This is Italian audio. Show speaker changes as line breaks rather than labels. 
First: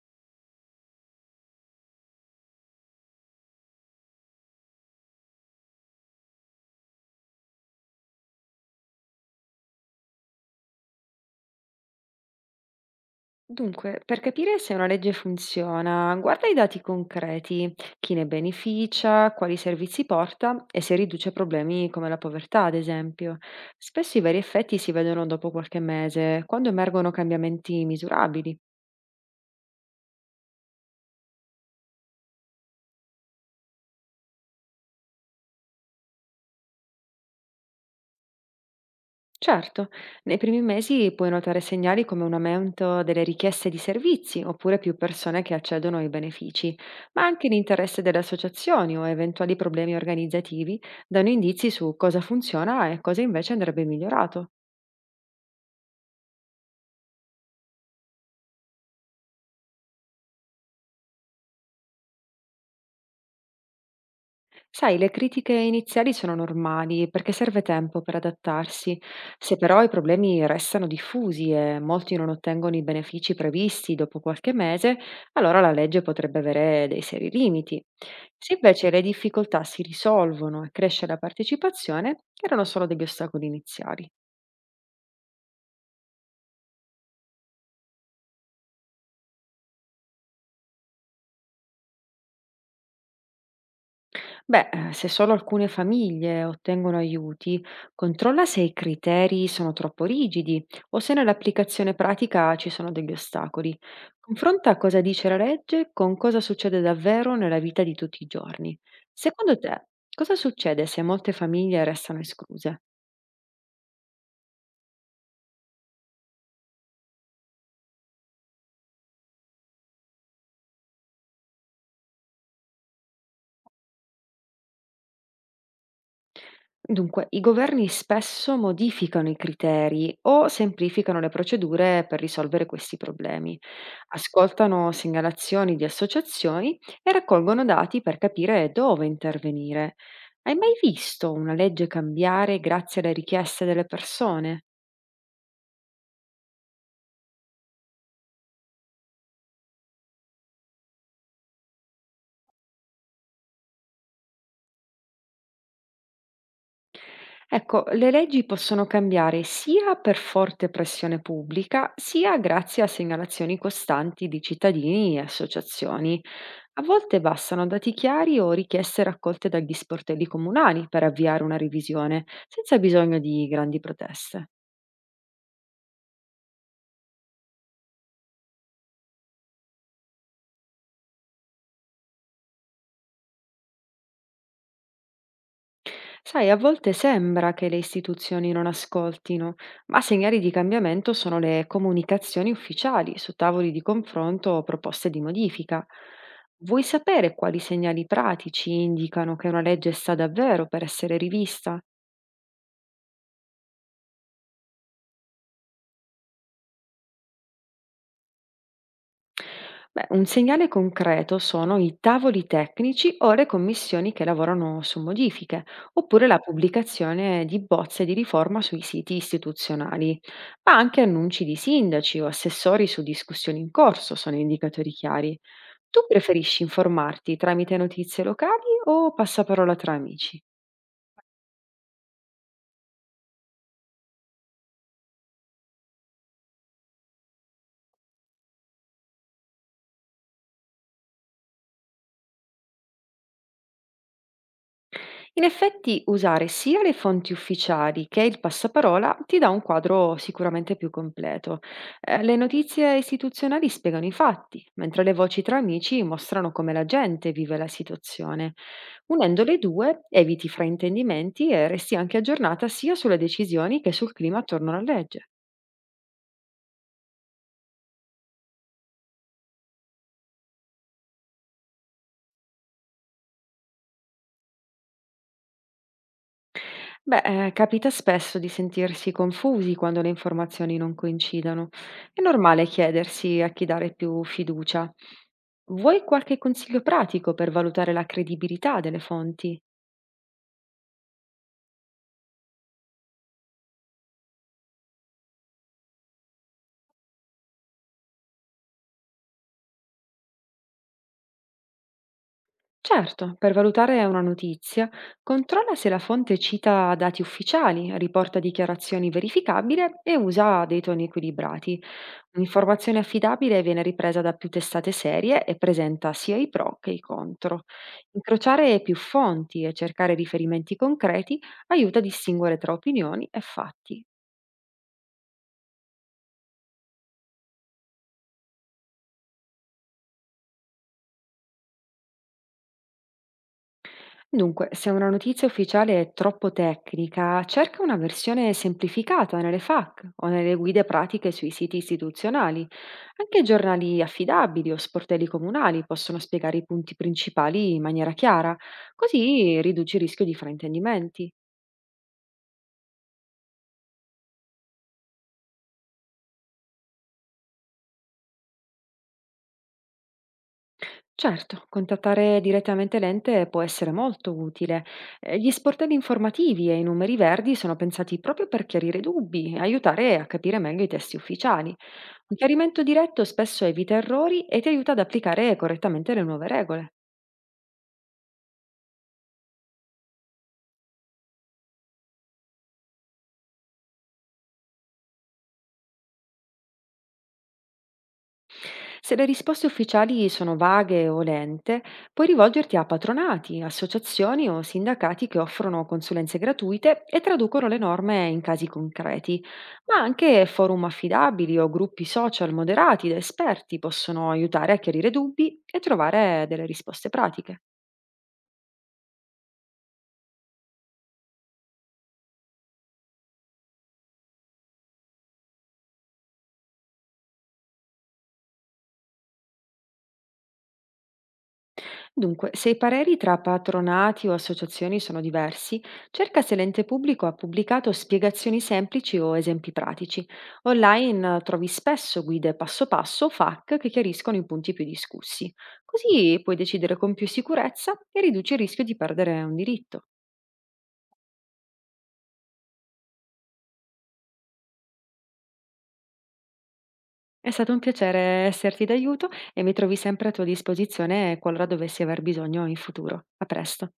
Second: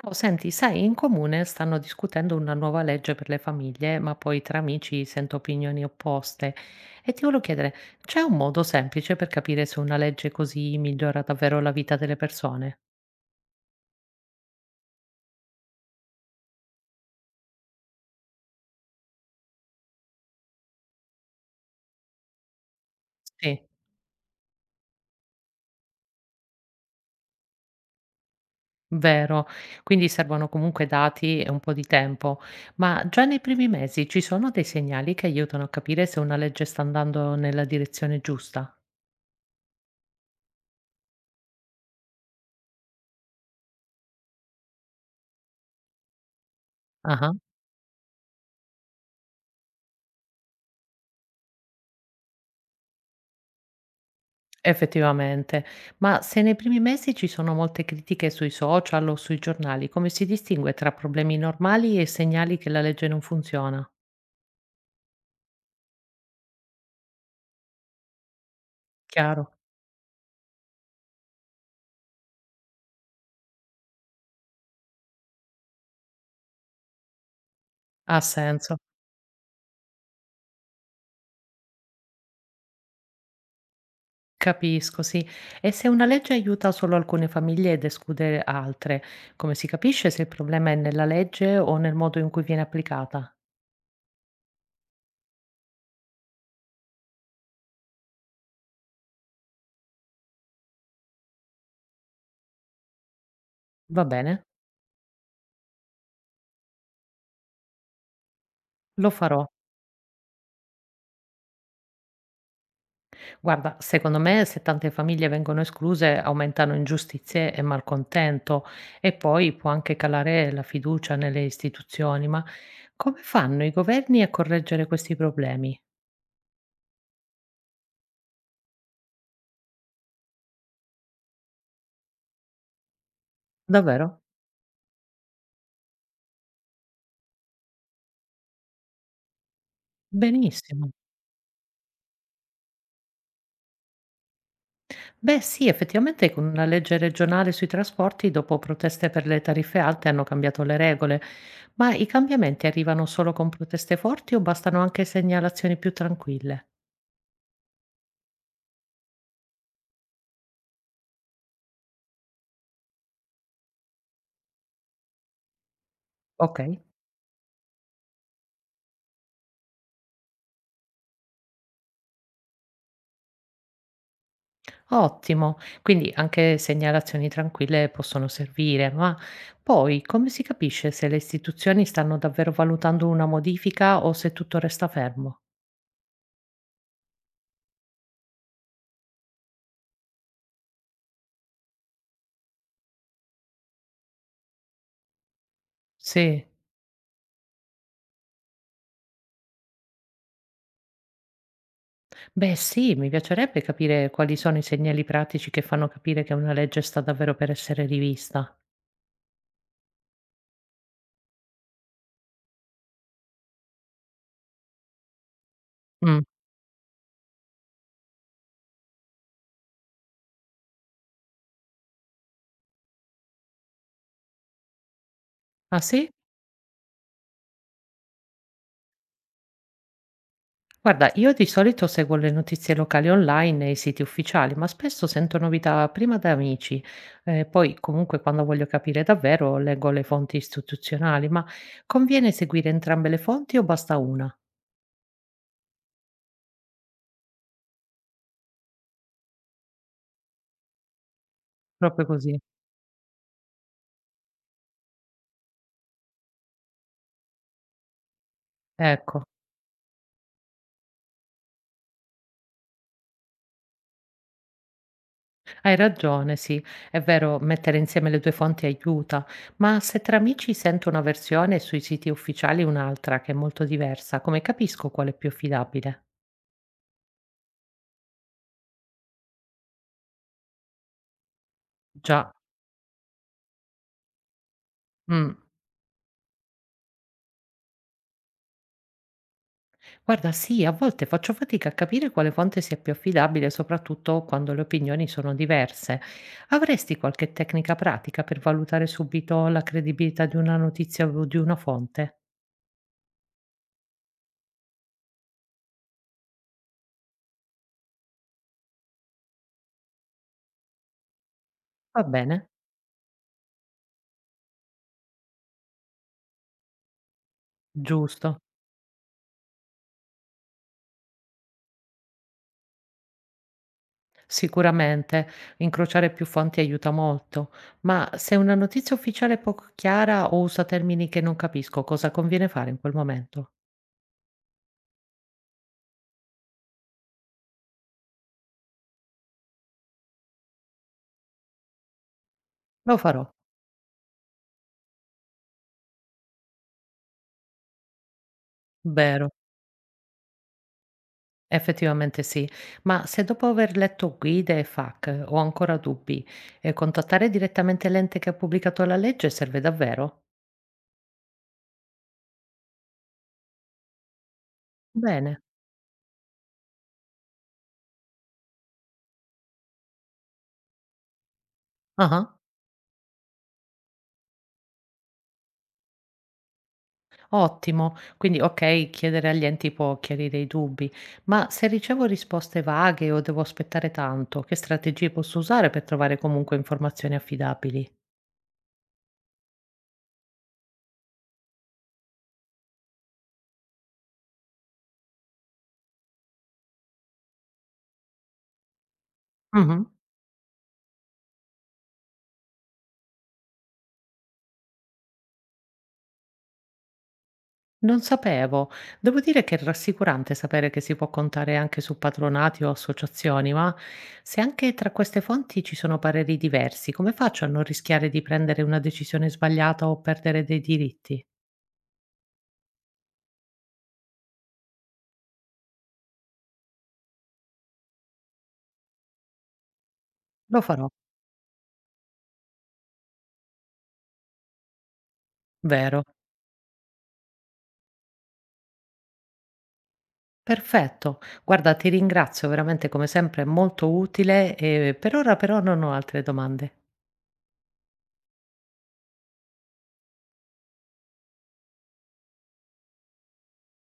Ciao, senti, sai, in comune stanno discutendo una nuova legge per le famiglie, ma poi tra amici sento opinioni opposte. E ti volevo chiedere, c'è un modo semplice per capire se una legge così migliora davvero la vita delle persone?
Dunque, per capire se una legge funziona, guarda i dati concreti, chi ne beneficia, quali servizi porta e se riduce problemi come la povertà, ad esempio.
Sì,
Spesso i veri effetti si vedono dopo qualche mese, quando emergono cambiamenti misurabili.
vero. Quindi servono comunque dati e un po' di tempo, ma già nei primi mesi ci sono dei segnali che aiutano a capire se una legge sta andando nella direzione giusta?
Certo, nei primi mesi puoi notare segnali come un aumento delle richieste di servizi oppure più persone che accedono ai benefici, ma
Ah.
anche l'interesse delle associazioni o eventuali problemi organizzativi danno indizi su cosa funziona e cosa invece andrebbe migliorato.
Effettivamente. Ma se nei primi mesi ci sono molte critiche sui social o sui giornali, come si distingue tra problemi normali e segnali che la legge non funziona?
Sai, le critiche iniziali sono normali perché serve tempo per adattarsi.
Chiaro,
Se però i problemi restano diffusi e molti non ottengono i benefici previsti dopo qualche mese, allora la legge potrebbe avere dei seri limiti.
ha
Se
senso.
invece le difficoltà si risolvono e cresce la partecipazione, erano solo degli ostacoli iniziali.
Capisco, sì. E se una legge aiuta solo alcune famiglie ed esclude altre, come si capisce se il problema è nella legge o nel modo in cui viene applicata?
Beh, se solo alcune famiglie ottengono aiuti, controlla se i criteri sono troppo rigidi o se nell'applicazione pratica ci sono degli ostacoli.
Va bene,
Confronta cosa dice la legge con cosa succede davvero nella vita di tutti i giorni.
lo farò.
Secondo te, cosa succede se molte famiglie restano escluse?
Guarda, secondo me se tante famiglie vengono escluse aumentano ingiustizie e malcontento e poi può anche calare la fiducia nelle istituzioni, ma come fanno i governi a correggere questi problemi?
Dunque, i governi spesso modificano i criteri o semplificano le procedure per risolvere questi problemi.
Davvero?
Ascoltano segnalazioni di associazioni e raccolgono dati per capire dove intervenire. Hai mai
Benissimo.
visto una legge cambiare grazie alle richieste delle persone?
Beh, sì, effettivamente con una legge regionale sui trasporti, dopo proteste per le tariffe alte, hanno cambiato le regole, ma i cambiamenti arrivano solo con proteste forti o bastano anche segnalazioni più tranquille?
Ecco, le leggi possono cambiare sia per forte pressione pubblica, sia grazie a segnalazioni costanti di cittadini e associazioni.
Ok.
A volte bastano dati chiari o richieste raccolte dagli sportelli comunali per avviare una revisione, senza bisogno di grandi proteste.
Ottimo, quindi anche segnalazioni tranquille possono servire, ma poi come si capisce se le istituzioni stanno davvero valutando una modifica o se tutto resta fermo?
Sai, a volte sembra che le istituzioni non ascoltino, ma segnali di cambiamento sono le comunicazioni ufficiali su tavoli di confronto o proposte di modifica.
Sì,
Vuoi sapere quali segnali pratici indicano che una legge sta davvero per essere rivista?
beh sì, mi piacerebbe capire quali sono i segnali pratici che fanno capire che una legge sta davvero per essere rivista.
Beh, un segnale concreto sono i tavoli tecnici o le commissioni che lavorano su modifiche,
Mm.
oppure la pubblicazione di bozze di riforma sui siti istituzionali, ma anche annunci di sindaci o assessori su discussioni in corso sono indicatori chiari.
Ah
Tu
sì?
preferisci informarti tramite notizie locali o passaparola tra amici?
Guarda, io di solito seguo le notizie locali online e i siti ufficiali, ma spesso sento novità prima da amici, poi comunque quando voglio capire davvero leggo le fonti istituzionali, ma conviene seguire entrambe le fonti o basta una?
In effetti usare sia le fonti ufficiali che il passaparola ti dà un quadro sicuramente più completo.
Proprio
Le
così.
notizie istituzionali spiegano i fatti, mentre le voci tra amici mostrano come la gente vive la situazione.
Ecco,
Unendo le due eviti fraintendimenti e resti anche aggiornata sia sulle decisioni che sul clima attorno alla legge.
hai ragione, sì, è vero, mettere insieme le due fonti aiuta, ma se tra amici sento una versione e sui siti ufficiali un'altra che è molto diversa, come capisco quale è più affidabile?
Beh, capita spesso di sentirsi confusi quando le informazioni non coincidono. È
Già.
normale chiedersi a chi dare più fiducia.
Mm.
Vuoi qualche consiglio pratico per valutare la credibilità delle fonti?
Guarda, sì, a volte faccio fatica a capire quale fonte sia più affidabile, soprattutto quando le opinioni sono diverse. Avresti qualche tecnica pratica per valutare subito la credibilità di una notizia o di una fonte?
Certo, per valutare una notizia, controlla se la fonte cita dati ufficiali, riporta dichiarazioni verificabili e usa dei toni equilibrati.
Va bene?
Un'informazione affidabile viene ripresa da più testate serie e presenta sia i pro che i contro.
Giusto.
Incrociare più fonti e cercare riferimenti concreti aiuta a distinguere tra opinioni e fatti.
Sicuramente incrociare più fonti aiuta molto, ma se una notizia ufficiale è poco chiara o usa termini che non capisco, cosa conviene fare in quel momento?
Dunque, se una notizia ufficiale è troppo tecnica, cerca una versione semplificata nelle FAQ o nelle guide pratiche sui siti istituzionali.
Lo farò,
Anche giornali affidabili o sportelli comunali possono spiegare i punti principali in maniera chiara,
vero?
così riduci il rischio di fraintendimenti.
Effettivamente sì, ma se dopo aver letto guide e FAQ ho ancora dubbi, contattare direttamente l'ente che ha pubblicato la legge serve davvero?
Certo, contattare direttamente l'ente può essere molto utile.
Bene.
Gli sportelli informativi e i numeri verdi sono pensati proprio per chiarire dubbi e aiutare a capire meglio i testi ufficiali.
Ah,
Un chiarimento diretto spesso evita errori e ti aiuta ad applicare correttamente le nuove regole.
Ottimo. Quindi, ok, chiedere agli enti può chiarire i dubbi, ma se ricevo risposte vaghe o devo aspettare tanto, che strategie posso usare per trovare comunque informazioni affidabili?
Se le risposte ufficiali sono vaghe o lente, puoi rivolgerti a patronati, associazioni o sindacati che offrono consulenze gratuite e traducono le norme in casi concreti,
Mhm.
ma anche forum affidabili o gruppi social moderati da esperti possono aiutare a chiarire dubbi e trovare delle risposte pratiche.
Non sapevo. Devo dire che è rassicurante sapere che si può contare anche su patronati o associazioni, ma se anche tra queste fonti ci sono pareri diversi, come faccio a non rischiare di prendere una decisione sbagliata o perdere dei diritti?
Dunque, se i pareri tra patronati o associazioni sono diversi, cerca se l'ente pubblico ha pubblicato spiegazioni semplici o esempi pratici.
Lo farò,
Online trovi spesso guide passo passo o FAQ che chiariscono i punti più discussi.
vero?
Così puoi decidere con più sicurezza e riduci il rischio di perdere un diritto.
Perfetto. Guarda, ti ringrazio veramente come sempre, è molto utile e per ora però non ho altre domande.
È stato un piacere esserti d'aiuto e mi trovi sempre a tua disposizione qualora dovessi aver bisogno in futuro. A presto.